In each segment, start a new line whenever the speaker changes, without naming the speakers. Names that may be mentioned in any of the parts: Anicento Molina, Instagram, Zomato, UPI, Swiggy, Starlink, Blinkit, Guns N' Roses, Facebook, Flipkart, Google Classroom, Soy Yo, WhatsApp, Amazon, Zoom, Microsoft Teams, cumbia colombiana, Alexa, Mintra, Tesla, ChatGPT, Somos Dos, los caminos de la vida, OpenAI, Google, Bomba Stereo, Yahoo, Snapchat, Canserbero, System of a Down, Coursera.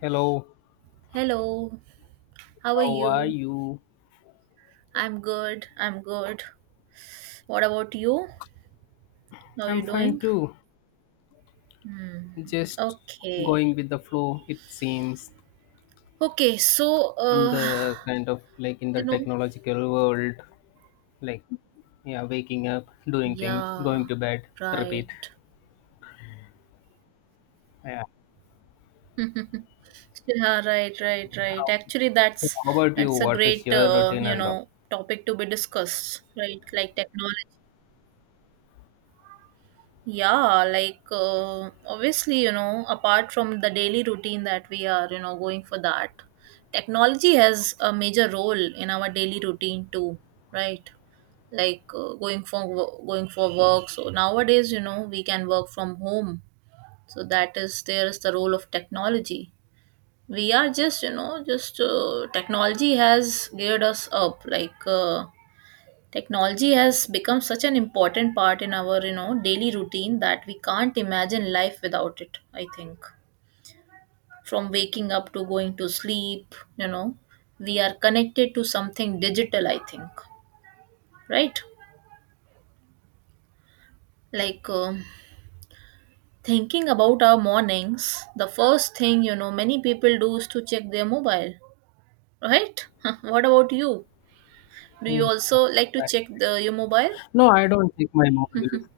Hello,
Hello, how are
how are
you?
you?
I'm good, I'm good. What about you? How are
I'm
you
fine
doing?
too.
Hmm.
Just
Okay.
going with the flow, it seems,
Okay,
in the kind of like in the
you know,
technological world. Like, yeah, waking up, doing things,
yeah,
going to bed, repeat.
right.
Yeah.
Yeah, right, right, right.
How-
Actually,
So,
that's
how about you?
that's a
What is
great,
your routine and all?
topic to be discussed, right? Like technology. Yeah, obviously, apart from the daily routine that we are, going for that, technology has a major role in our daily routine too, right? Going for work. So nowadays, we can work from home. So that is there is the role of technology. We are just, technology has geared us up. Technology has become such an important part in our, daily routine that we can't imagine life without it, I think. From waking up to going to sleep, we are connected to something digital, I think. Right? Like um Thinking about our mornings, the first thing, many people do is to check their mobile, right? What about you? Do you
Yes,
also like to
right.
check the your mobile?
No, I don't take my mobile.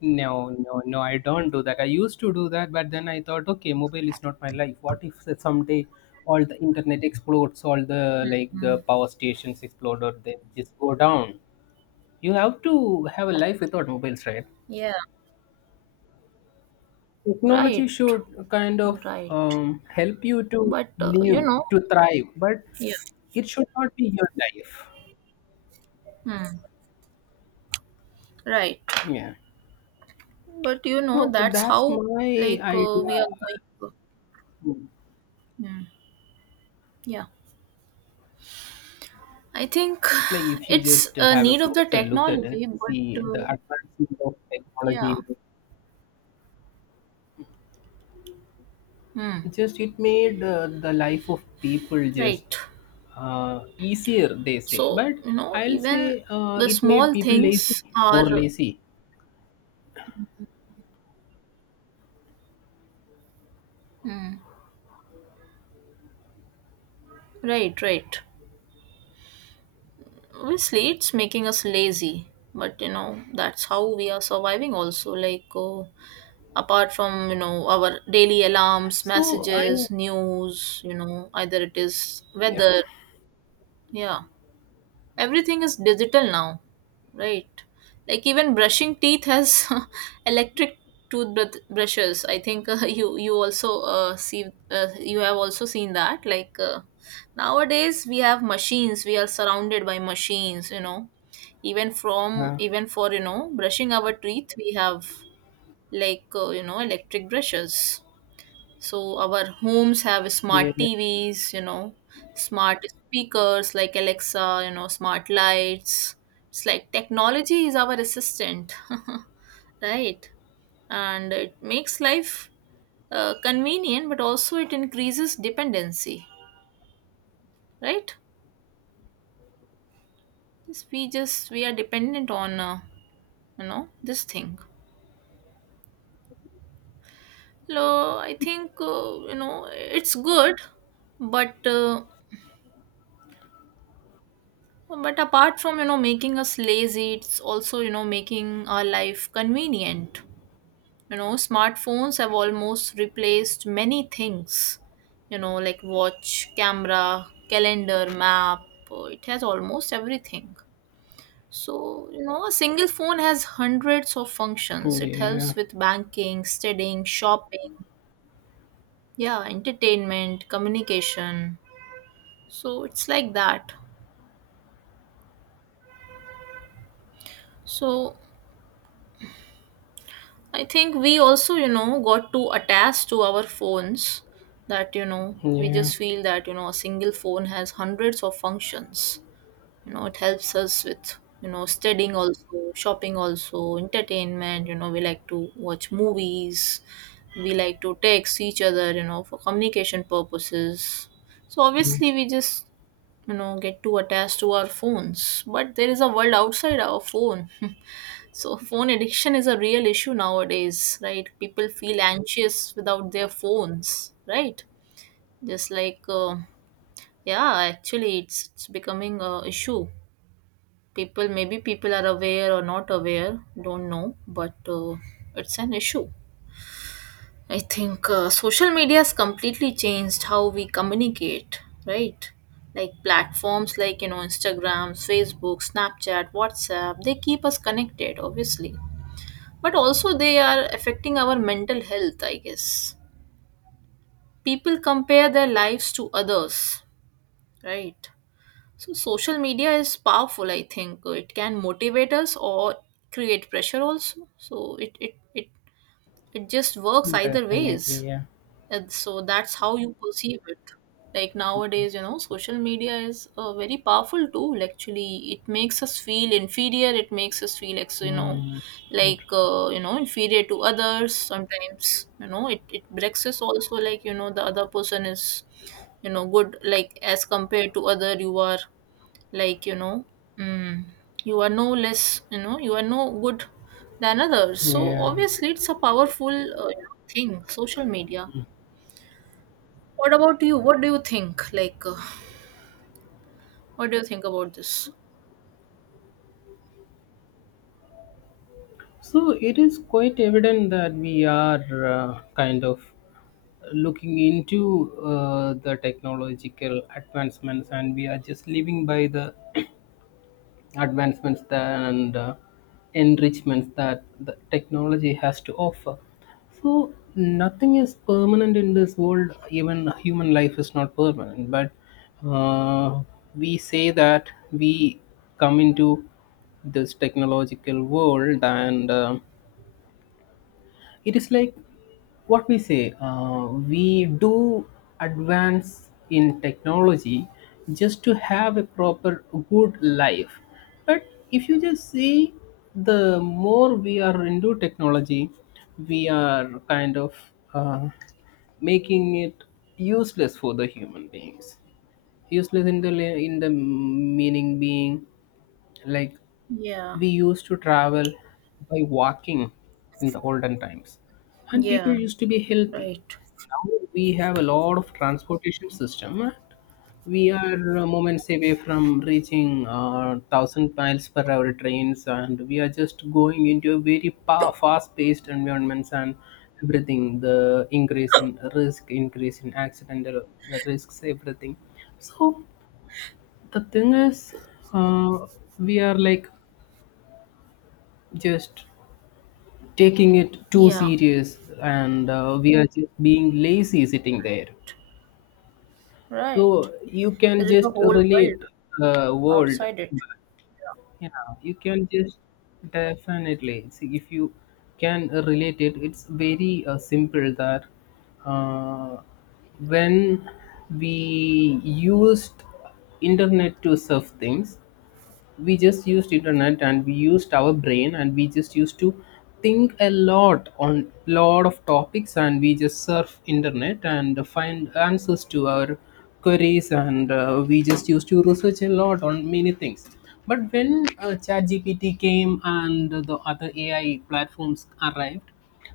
No, no, no, I don't do that. I used to do that, but then I thought, okay, mobile is not my life. What if that someday all the internet explodes, all the like the power stations explode or they just go down? You have to have a life without mobiles, right?
Yeah.
Technology
Right.
should kind of
Right.
help you to
But uh, you
live,
know,
to thrive, but
Yeah.
it should not be your life.
Hmm. Right.
Yeah.
But you know,
So
that's
that's
how
my
like
idea.
we are going. To- Hmm. Yeah. I think
It's like if you
it's
just
a
have a
need of the
closer look at it,
technology, but
see the advancement of
yeah.
technology,
Hmm.
it made the life of people
Right.
just easier, they say.
So
But
you know,
I'll
even
say
the
it made
small
people lazy,
things
more
are.
lazy.
Hmm. Right. Right. Obviously, it's making us lazy, but you know, that's how we are surviving. Also, like. Apart from, you know, our daily alarms,
So I,
messages, news, you know, either it is
yeah,
weather, yeah, everything is digital now, right? Like even brushing teeth has electric toothbrush brushes, I think. You also see you have also seen that, nowadays we have machines, we are surrounded by machines, you know, even from
yeah,
even for, you know, brushing our teeth, we have you know, electric brushes. So our homes have smart
yeah,
TVs, you know, smart speakers like Alexa, you know, smart lights. It's like technology is our assistant, right? And it makes life convenient, but also it increases dependency, right? This we just We are dependent on you know, this thing. So I think, you know, it's good, but uh, but apart from, you know, making us lazy, it's also, you know, making our life convenient. You know, smartphones have almost replaced many things, you know, like watch, camera, calendar, map, it has almost everything. So, you know, a single phone has hundreds of functions. It
yeah,
helps with banking, studying, shopping, yeah, entertainment, communication. So, it's like that. So, I think we also, you know, got too attached to our phones that, you know, we
yeah,
just feel that, you know, a single phone has hundreds of functions. You know, it helps us with, you know, studying also, shopping also, entertainment. You know, we like to watch movies, we like to text each other, you know, for communication purposes. So
yeah,
obviously, we just, you know, get too attached to our phones. But there is a world outside our phone. So, phone addiction is a real issue nowadays, right? People feel anxious without their phones, right? Just like, uh, yeah, actually, it's becoming a issue. People, maybe people are aware or not aware, don't know, but it's an issue. I think Social media has completely changed how we communicate, right? Like platforms like, you know, Instagram, Facebook, Snapchat, WhatsApp, they keep us connected, obviously, but also they are affecting our mental health, I guess. People compare their lives to others, right? So social media is powerful, I think. It can motivate us or create pressure also. It just works either ways.
definitely, yeah.
And so that's how you perceive it. Like nowadays, you know, social media is a very powerful tool. Actually, it makes us feel inferior. It makes us feel,
Mm.
inferior to others. Sometimes, you know, it breaks us also. Like you know, the other person is, you know, good. Like as compared to other, you are like you know, mm, you are no less. You know, you are no good than others. So
Yeah.
obviously, it's a powerful thing. Social media. What about you? What do you think? What do you think about this?
So it is quite evident that we are kind of looking into the technological advancements and we are just living by the advancements that, and enrichments that the technology has to offer. So nothing is permanent in this world, even human life is not permanent, but uh, we say that we come into this technological world, and it is like what we say, we do advance in technology just to have a proper good life. But if you just see, the more we are into technology, we are kind of uh, making it useless for the human beings, useless in the in the meaning being. Like,
Yeah,
we used to travel by walking in the olden times, and people
yeah,
used to be healthy.
right.
Now we have a lot of transportation system. We are moments away from reaching 1,000 miles per hour trains, and we are just going into a very fast-paced environments, and everything, the increase in risk, increase in accidental risks, everything. So the thing is, uh, we are like just taking it too
Yeah,
serious, and we are just being lazy sitting there.
right.
So you can
There is a
just
whole world
relate, world.
outside it.
Yeah, you can just definitely see if you can relate it. It's very simple that uh, when we used internet to surf things, we just used internet and we used our brain, and we just used to think a lot on lot of topics, and we just surf internet and find answers to our queries, and we just used to research a lot on many things. But when ChatGPT came and the other AI platforms arrived,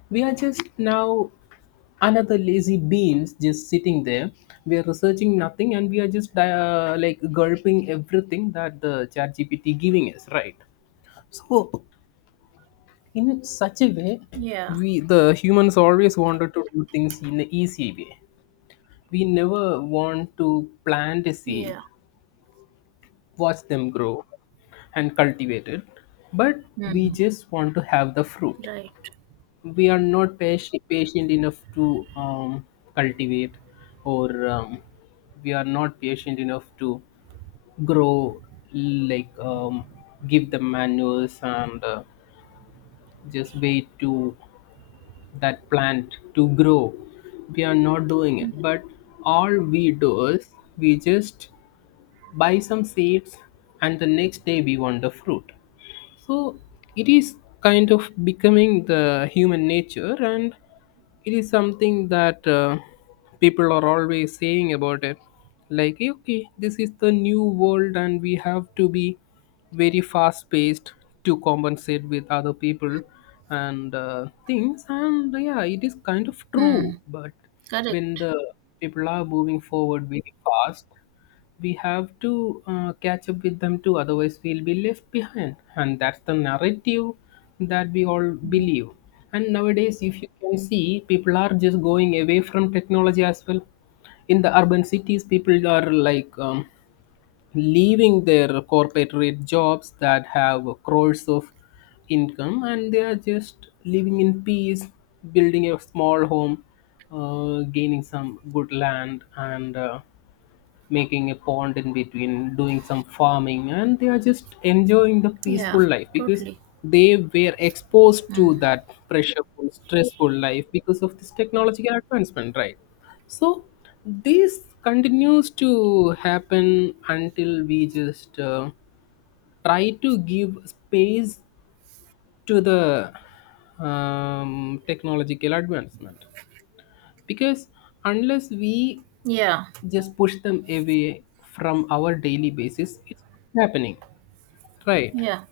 we are just now another lazy beans just sitting there. We are researching nothing, and we are just like gulping everything that the chat GPT giving us, right? So, in such a way,
Yeah,
we the humans always wanted to do things in an easy way. We never want to plant a seed,
yeah.
watch them grow and cultivate it, but we
Hmm.
just want to have the fruit.
Right.
We are not patient, patient enough to cultivate, or we are not patient enough to grow, like give the manures, and just wait to that plant to grow. We are not doing it, but all we do is we just buy some seeds and the next day we want the fruit. So it is kind of becoming the human nature, and it is something that people are always saying about it, like, "Hey, okay, this is the new world and we have to be very fast paced to compensate with other people and things." And yeah, it is kind of true,
Hmm.
but
Correct.
when the people are moving forward very fast, we have to catch up with them too, otherwise we'll be left behind, and that's the narrative that we all believe. And nowadays, if you can see, people are just going away from technology as well. In the urban cities, people are like leaving their corporate jobs that have crores of income, and they are just living in peace, building a small home, gaining some good land, and making a pond in between, doing some farming, and they are just enjoying the
Yeah,
peaceful life because
totally.
they were exposed to that pressureful, stressful life because of this technological advancement, right? So this continues to happen until we just try to give space to the technological advancement, because unless we
Yeah,
just push them away from our daily basis, it's happening, right?
yeah,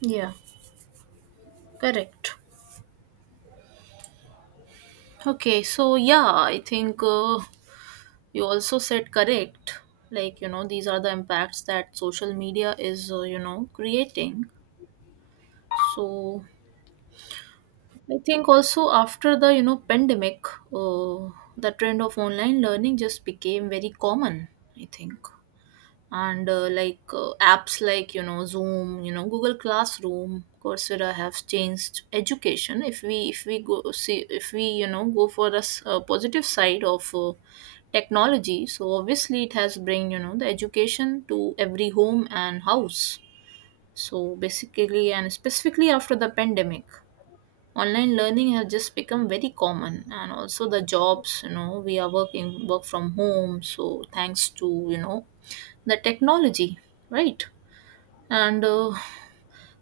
yeah. Correct. Okay, so yeah, I think you also said correct. Like, you know, these are the impacts that social media is, you know, creating. So, I think also after the, you know, pandemic, uh, the trend of online learning just became very common. I think, and like apps like, you know, Zoom, you know, Google Classroom, Coursera have changed education. If we go see, if we, you know, go for the positive side of technology, so obviously it has bring, you know, the education to every home and house. So basically and specifically after the pandemic, online learning has just become very common, and also the jobs, you know, we are working work from home, so thanks to, you know, the technology, right? and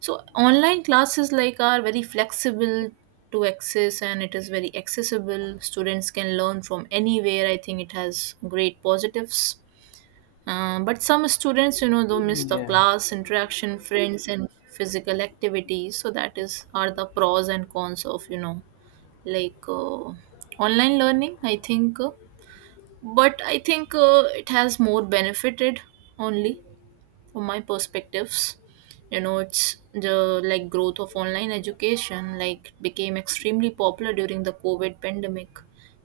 So online classes like are very flexible to access, and it is very accessible. Students can learn from anywhere. I think it has great positives. But some students, you know, they miss the
Yeah,
class interaction, friends and physical activities. So that is are the pros and cons of, you know, like uh, online learning, I think but I think it has more benefited only from my perspectives. You know, it's the like growth of online education like became extremely popular during the COVID pandemic.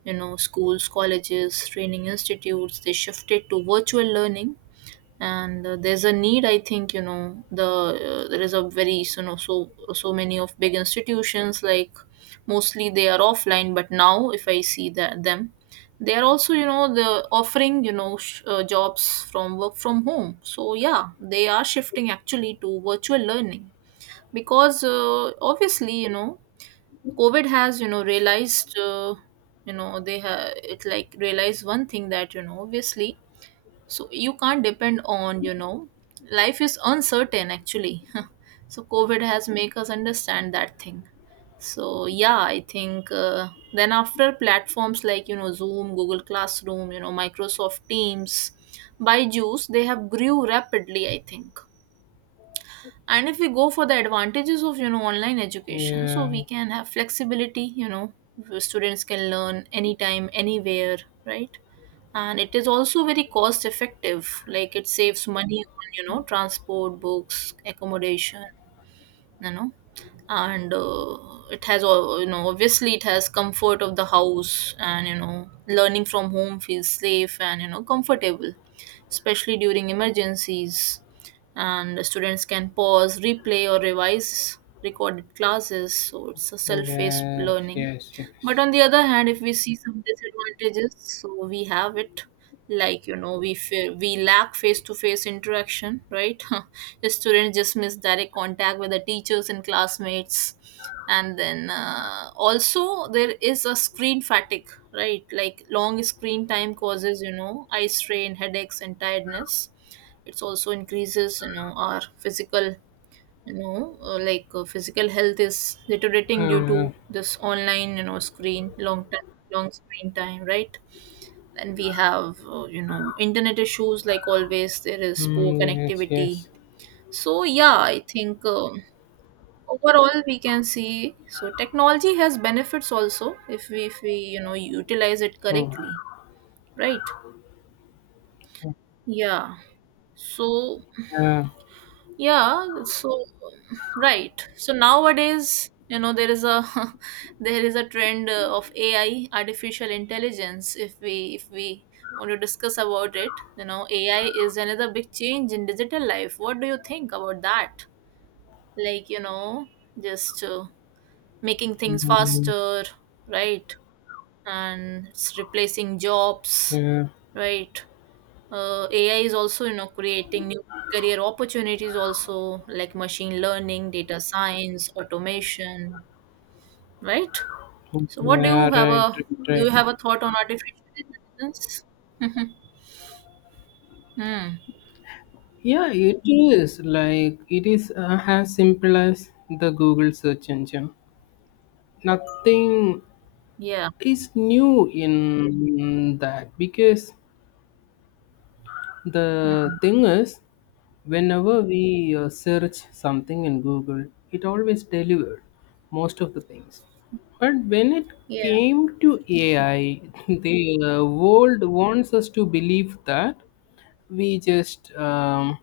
You know, schools, colleges, training institutes, they shifted to virtual learning. And There's a need, I think. There is a very, you know, so many of big institutions, like mostly they are offline, but now if I see that them, they are also, you know, the offering, you know, jobs from work from home. So yeah, they are shifting actually to virtual learning, because obviously, you know, COVID has, you know, realized, you know, they have it like realized one thing that, you know, obviously so you can't depend on, you know, life is uncertain actually. So COVID has make us understand that thing. So yeah, I think then after platforms like, you know, Zoom, Google Classroom, you know, Microsoft Teams, by juice they have grew rapidly, I think. And if we go for the advantages of, you know, online education, so we
yeah,
can have flexibility, you know, students can learn anytime, anywhere, right? And it is also very cost effective. Like it saves money on, you know, transport, books, accommodation, you know. And It has you know, obviously, it has comfort of the house, and you know, learning from home feels safe and, you know, comfortable, especially during emergencies. And the students can pause, replay or revise recorded classes, so it's a self-paced
yes,
learning.
yes,
But
yes.
on the other hand, if we see some disadvantages, so we have it, like you know, we lack face-to-face interaction, right? The students just miss direct contact with the teachers and classmates, and then also there is a screen fatigue, right? Like long screen time causes, you know, eye strain, headaches, and tiredness. It's also increases, you know, our physical, physical health is deteriorating due
Yeah,
to this online, you know, screen long time long screen time, right? And we have, you know, internet issues, like always there is poor
mm, yes,
connectivity.
yes.
So yeah, I think overall we can see so technology has benefits also if we, you know, utilize it
Mm,
correctly, right? Yeah. So
yeah,
yeah, so right. So nowadays, you know, there is a there is a trend of AI, artificial intelligence. If we want to discuss about it, you know, AI is another big change in digital life. What do you think about that? Like, you know, just making things
mm,
faster, right? And it's replacing jobs,
yeah,
right? AI is also, you know, creating new career opportunities also, like machine learning, data science, automation, right?
mm,
So what do
yeah,
you have
right,
a
right,
do you
right.
have a thought on artificial intelligence? Mhm. Hmm.
Yeah, it is like it is as simple as the Google search engine. Nothing
Yeah.
is new in that, because
Hmm.
the thing is, whenever we search something in Google, it always delivered most of the things. But when it
Yeah.
came to AI, the world wants us to believe that we just um,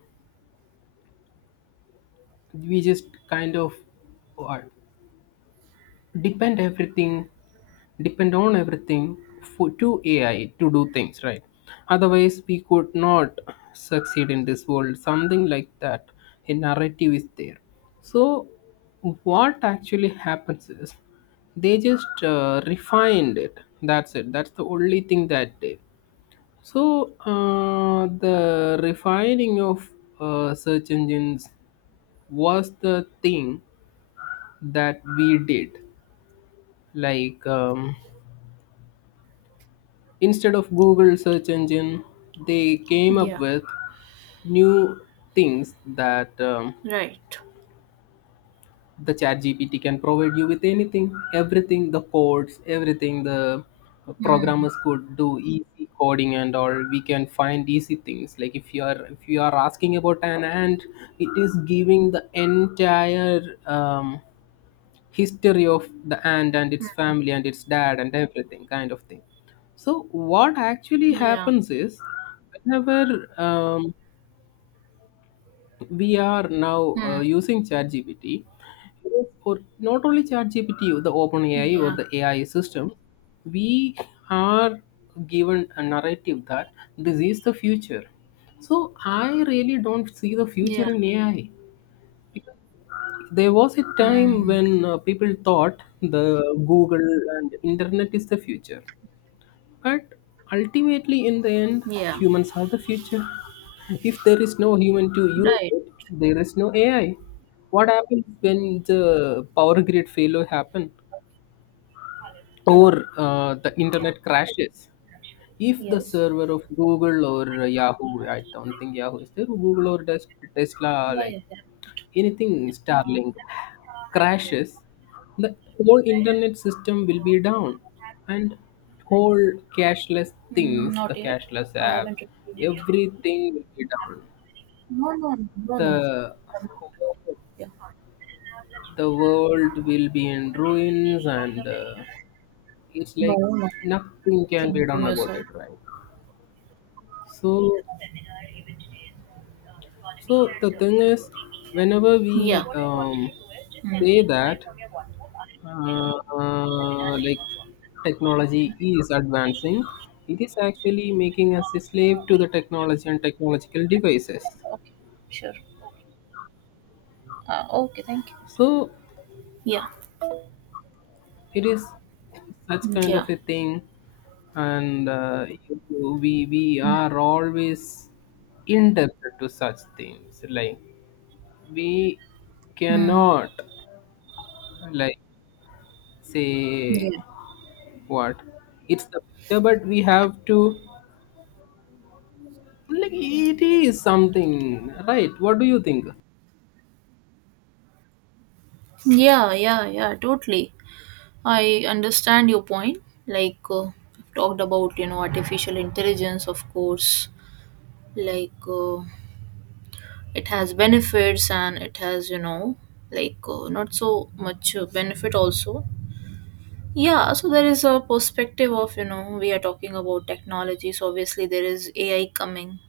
we just kind of uh, depend everything depend on everything for, to AI to do things, right? Otherwise, we could not succeed in this world. Something like that. A narrative is there. So, what actually happens is they just refined it. That's it. That's the only thing that they. So, the refining of search engines was the thing that we did. Like, instead of Google search engine, they came up
Yeah.
with new things that,
Right.
the chat GPT can provide you with anything, everything, the codes, everything the
Hmm.
programmers could do, easy coding and all. We can find easy things. Like, if you are asking about an ant, it is giving the entire history of the ant and its family and its dad and everything kind of thing. So what actually
Yeah.
happens is whenever, um, we are now
Hmm.
using ChatGPT, or not only ChatGPT, the OpenAI or
Yeah.
the AI system, we are given a narrative that this is the future. So I really don't see the
Yeah.
future in AI. There was a time
Hmm.
when people thought the Google and internet is the future. But ultimately, in the end,
Yeah.
humans are the future. If there is no human to use
Right.
it, there is no AI. What happens when the power grid failure happen, or the internet crashes? If the server of Google or Yahoo, I don't think Yahoo is there, Google or Tesla,
Yeah.
like
Yeah. Yeah.
anything, Starlink crashes, the whole internet system will be down, and whole cashless
Mm,
things,
not
the
yet.
cashless
I
apps,
haven't reviewed it.
everything will be down.
No. No. No. No.
The
Yeah.
the world will be in ruins, and it's
No.
like
No.
nothing can be
Thing from
done
your
about
side.
it, right? So, so the thing is, whenever
Yeah.
we
Mm.
say that, like, technology is advancing, it is actually making us a slave to the technology and technological devices.
Okay. Sure. Okay. Thank you.
So
Yeah.
it is such kind
Yeah.
of a thing, and we are always indebted to such things. Like, we
Mm.
cannot, like, say
Yeah.
what it's the future, but we have to, like, it is something, right? What do you think?
Yeah. Yeah. Yeah. Totally. I understand your point. I've talked about, you know, artificial intelligence. Of course, like uh, it has benefits and it has, you know, not so much benefit also. Yeah, so there is a perspective of, you know, we are talking about technology. So obviously there is AI coming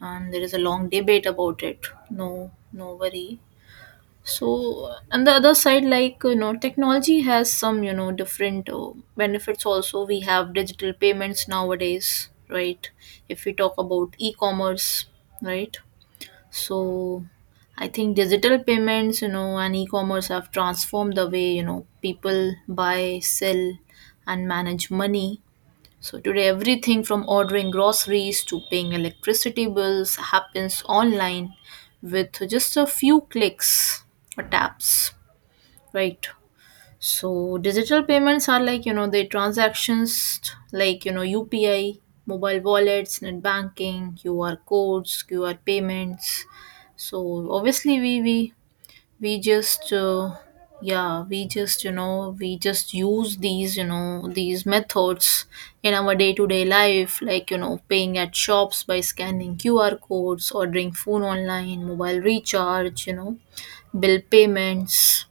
and there is a long debate about it. No, no worry. So on the other side, like, you know, technology has some, you know, different benefits also. We have digital payments nowadays, right? If we talk about e-commerce, right? So I think digital payments, you know, and e-commerce have transformed the way, you know, people buy, sell and manage money. So today everything from ordering groceries to paying electricity bills happens online with just a few clicks or taps, right? So digital payments are like, you know, the transactions like, you know, UPI, mobile wallets, net banking, QR codes, QR payments. So obviously we just yeah, we just you know, we just use these, you know, these methods in our day-to-day life like, you know, paying at shops by scanning QR codes, ordering food online, mobile recharge, you know, bill payments,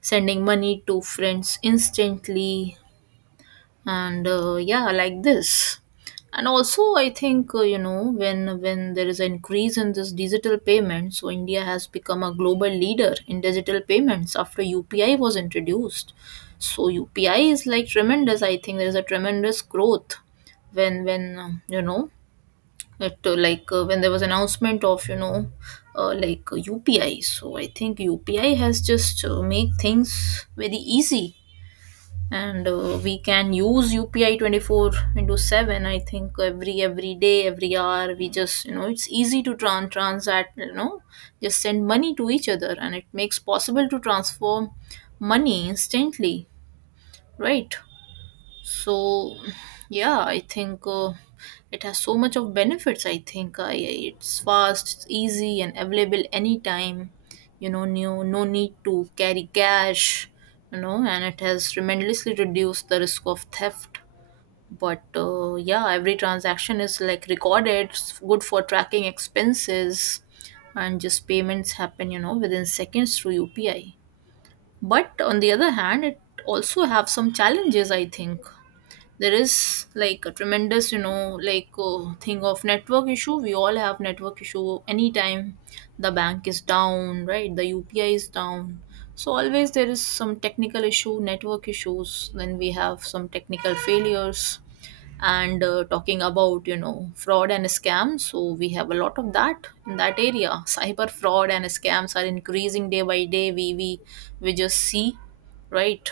sending money to friends instantly and yeah like this. And also I think you know when there is an increase in this digital payment. So India has become a global leader in digital payments after UPI was introduced. So UPI is like tremendous, I think there is a tremendous growth when you know that like when there was announcement of you know UPI. So I think UPI has just make things very easy. And we can use UPI 24 into 7. I think every day every hour we just you know it's easy to transact, you know, just send money to each other and it makes possible to transform money instantly, right? So yeah I think it has so much of benefits, I think it's fast, it's easy and available anytime, you know. No, no need to carry cash, you know, and it has tremendously reduced the risk of theft. But yeah, every transaction is like recorded, it's good for tracking expenses and just payments happen you know within seconds through UPI. But on the other hand it also have some challenges, I think there is like a tremendous, you know, thing of network issue. We all have network issue anytime, the bank is down, right? The UPI is down. So always there is some technical issue, network issues, then we have some technical failures. And talking about you know fraud and scams, so we have a lot of that in that area. Cyber fraud and scams are increasing day by day. We just see, right?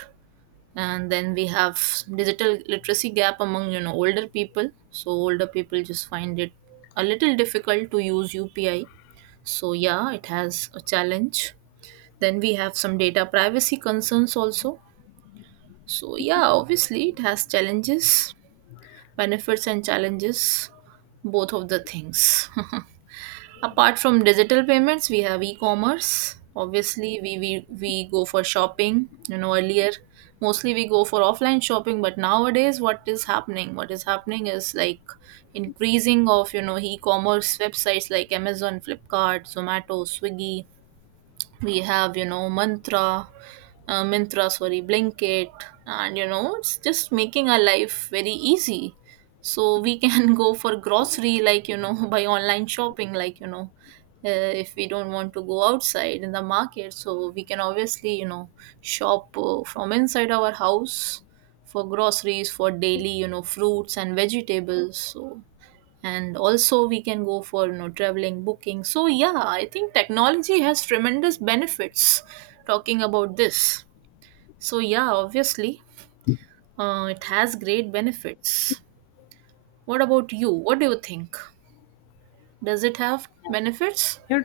And then we have digital literacy gap among you know older people. So older people just find it a little difficult to use UPI. So yeah it has a challenge. Then we have some data privacy concerns also. So yeah obviously it has challenges, benefits and challenges, both of the things. Apart from digital payments, we have e-commerce. Obviously, we go for shopping. You know, earlier mostly we go for offline shopping, but nowadays what is happening? What is happening is like increasing of, you know, e-commerce websites like Amazon, Flipkart, Zomato, Swiggy. We have, you know, Mantra, Mintra, sorry, Blinkit, and you know, it's just making our life very easy. So we can go for grocery, like you know, by online shopping, like you know, if we don't want to go outside in the market, so we can obviously you know shop from inside our house for groceries, for daily you know fruits and vegetables. So and also we can go for you know traveling booking. So yeah I think technology has tremendous benefits, talking about this. So yeah, obviously, it has great benefits. What about you? What do you think? Does it have benefits?
Yeah,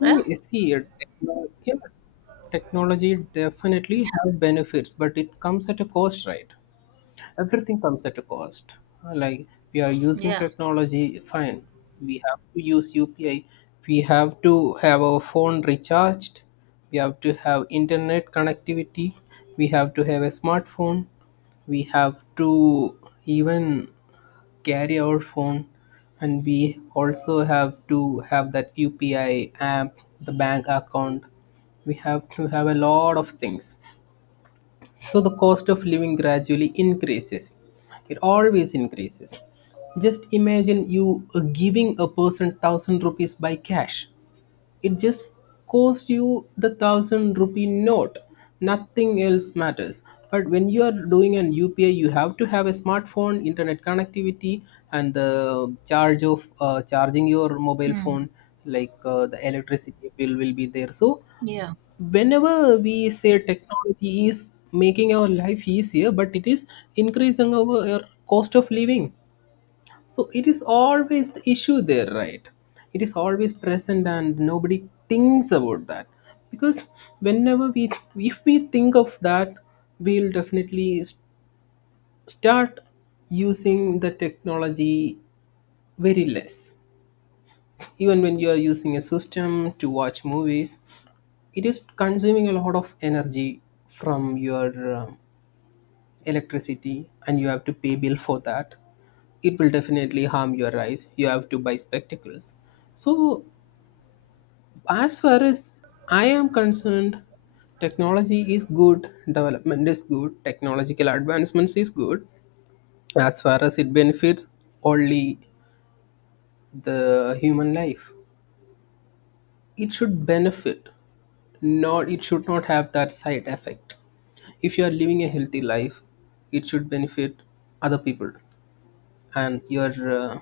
Yeah.
see yeah, technology definitely have benefits, but it comes at a cost, right? Everything comes at a cost. Like, we are using
Yeah.
technology, fine, we have to use UPI, we have to have our phone recharged, we have to have internet connectivity, we have to have a smartphone, we have to even carry our phone, and we also have to have that UPI app, the bank account. We have to have a lot of things. So the cost of living gradually increases. It always increases. Just imagine you giving a person 1,000 rupees by cash. It just costs you the 1,000 rupee note. Nothing else matters. But when you are doing an UPI, you have to have a smartphone, internet connectivity, and the charge of charging your mobile
Hmm.
phone, like, the electricity bill will be there. So
Yeah.
whenever we say technology is making our life easier, but it is increasing our cost of living. So it is always the issue there, right? It is always present and nobody thinks about that. Because whenever we, if we think of that, we'll definitely start using the technology very less. Even when you are using a system to watch movies, it is consuming a lot of energy from your electricity, and you have to pay bill for that. It will definitely harm your eyes, you have to buy spectacles. So, as far as I am concerned, technology is good, development is good, technological advancements is good, as far as it benefits only the human life. It should benefit, not, it should not have that side effect. If you are living a healthy life, it should benefit other people and your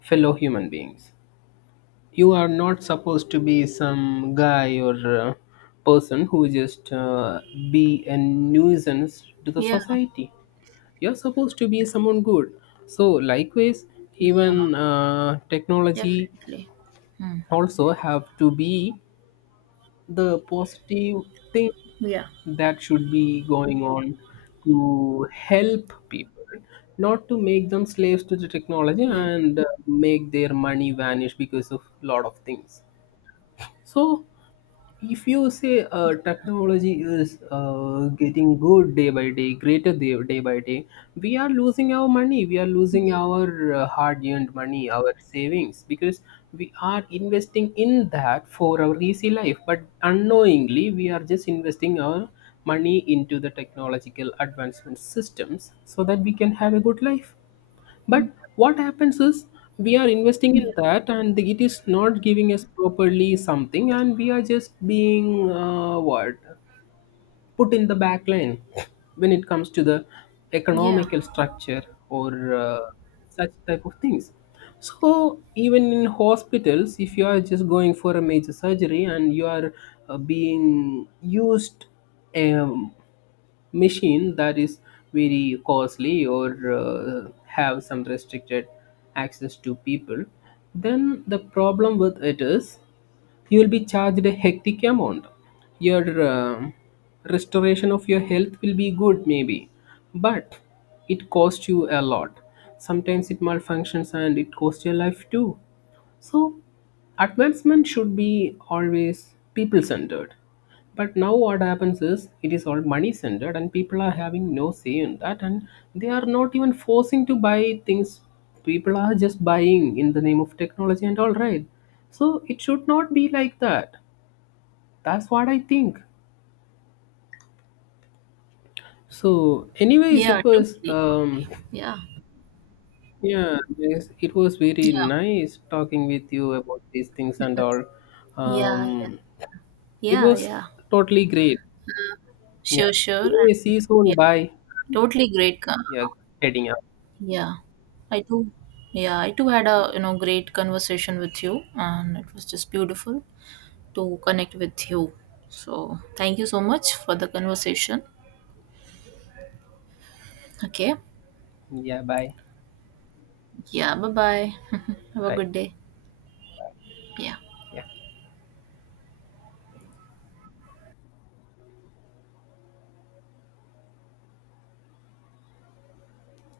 fellow human beings. You are not supposed to be some guy or person who just be a nuisance to the
Yeah.
society. You're supposed to be someone good. So likewise,
Yeah.
even technology
Definitely. Hmm.
also have to be the positive thing
Yeah.
that should be going on to help people, not to make them slaves to the technology
Yeah.
and make their money vanish because of lot of things. So if you say technology is getting good day by day, greater day, day by day, we are losing our money, we are losing our hard earned money, our savings, because we are investing in that for our easy life, but unknowingly we are just investing our money into the technological advancement systems so that we can have a good life. But what happens is we are investing
Yeah.
in that and it is not giving us properly something, and we are just being what, put in the back line when it comes to the
Yeah.
economical structure or such type of things. So even in hospitals, if you are just going for a major surgery and you are being used a machine that is very costly or have some restricted access to people, then the problem with it is you will be charged a hectic amount, your um restoration of your health will be good maybe, but it costs you a lot. Sometimes it malfunctions and it costs your life too. So, advancement should be always people centered. But now, what happens is it is all money centered, and people are having no say in that, and they are not even forcing to buy things. People are just buying in the name of technology and all, right? So, it should not be like that. That's what I think. So, anyways,
Yeah.
it was
Totally. Totally. Yeah.
yeah, yes, it was
Yeah.
very nice talking with you about these things and all.
Yeah. Yeah.
Um, It
Yeah.
was
Yeah.
totally great. Yeah.
Sure. Sure.
Anyway, see
And
you
yeah.
soon. Bye.
Totally great.
Yeah, heading out.
Yeah, I too. Yeah, I too had a you know great conversation with you, and it was just beautiful to connect with you. So thank you so much for the conversation. Okay.
Yeah, bye.
Yeah. Bye bye. Have a
Right.
good day. Yeah.
Yeah.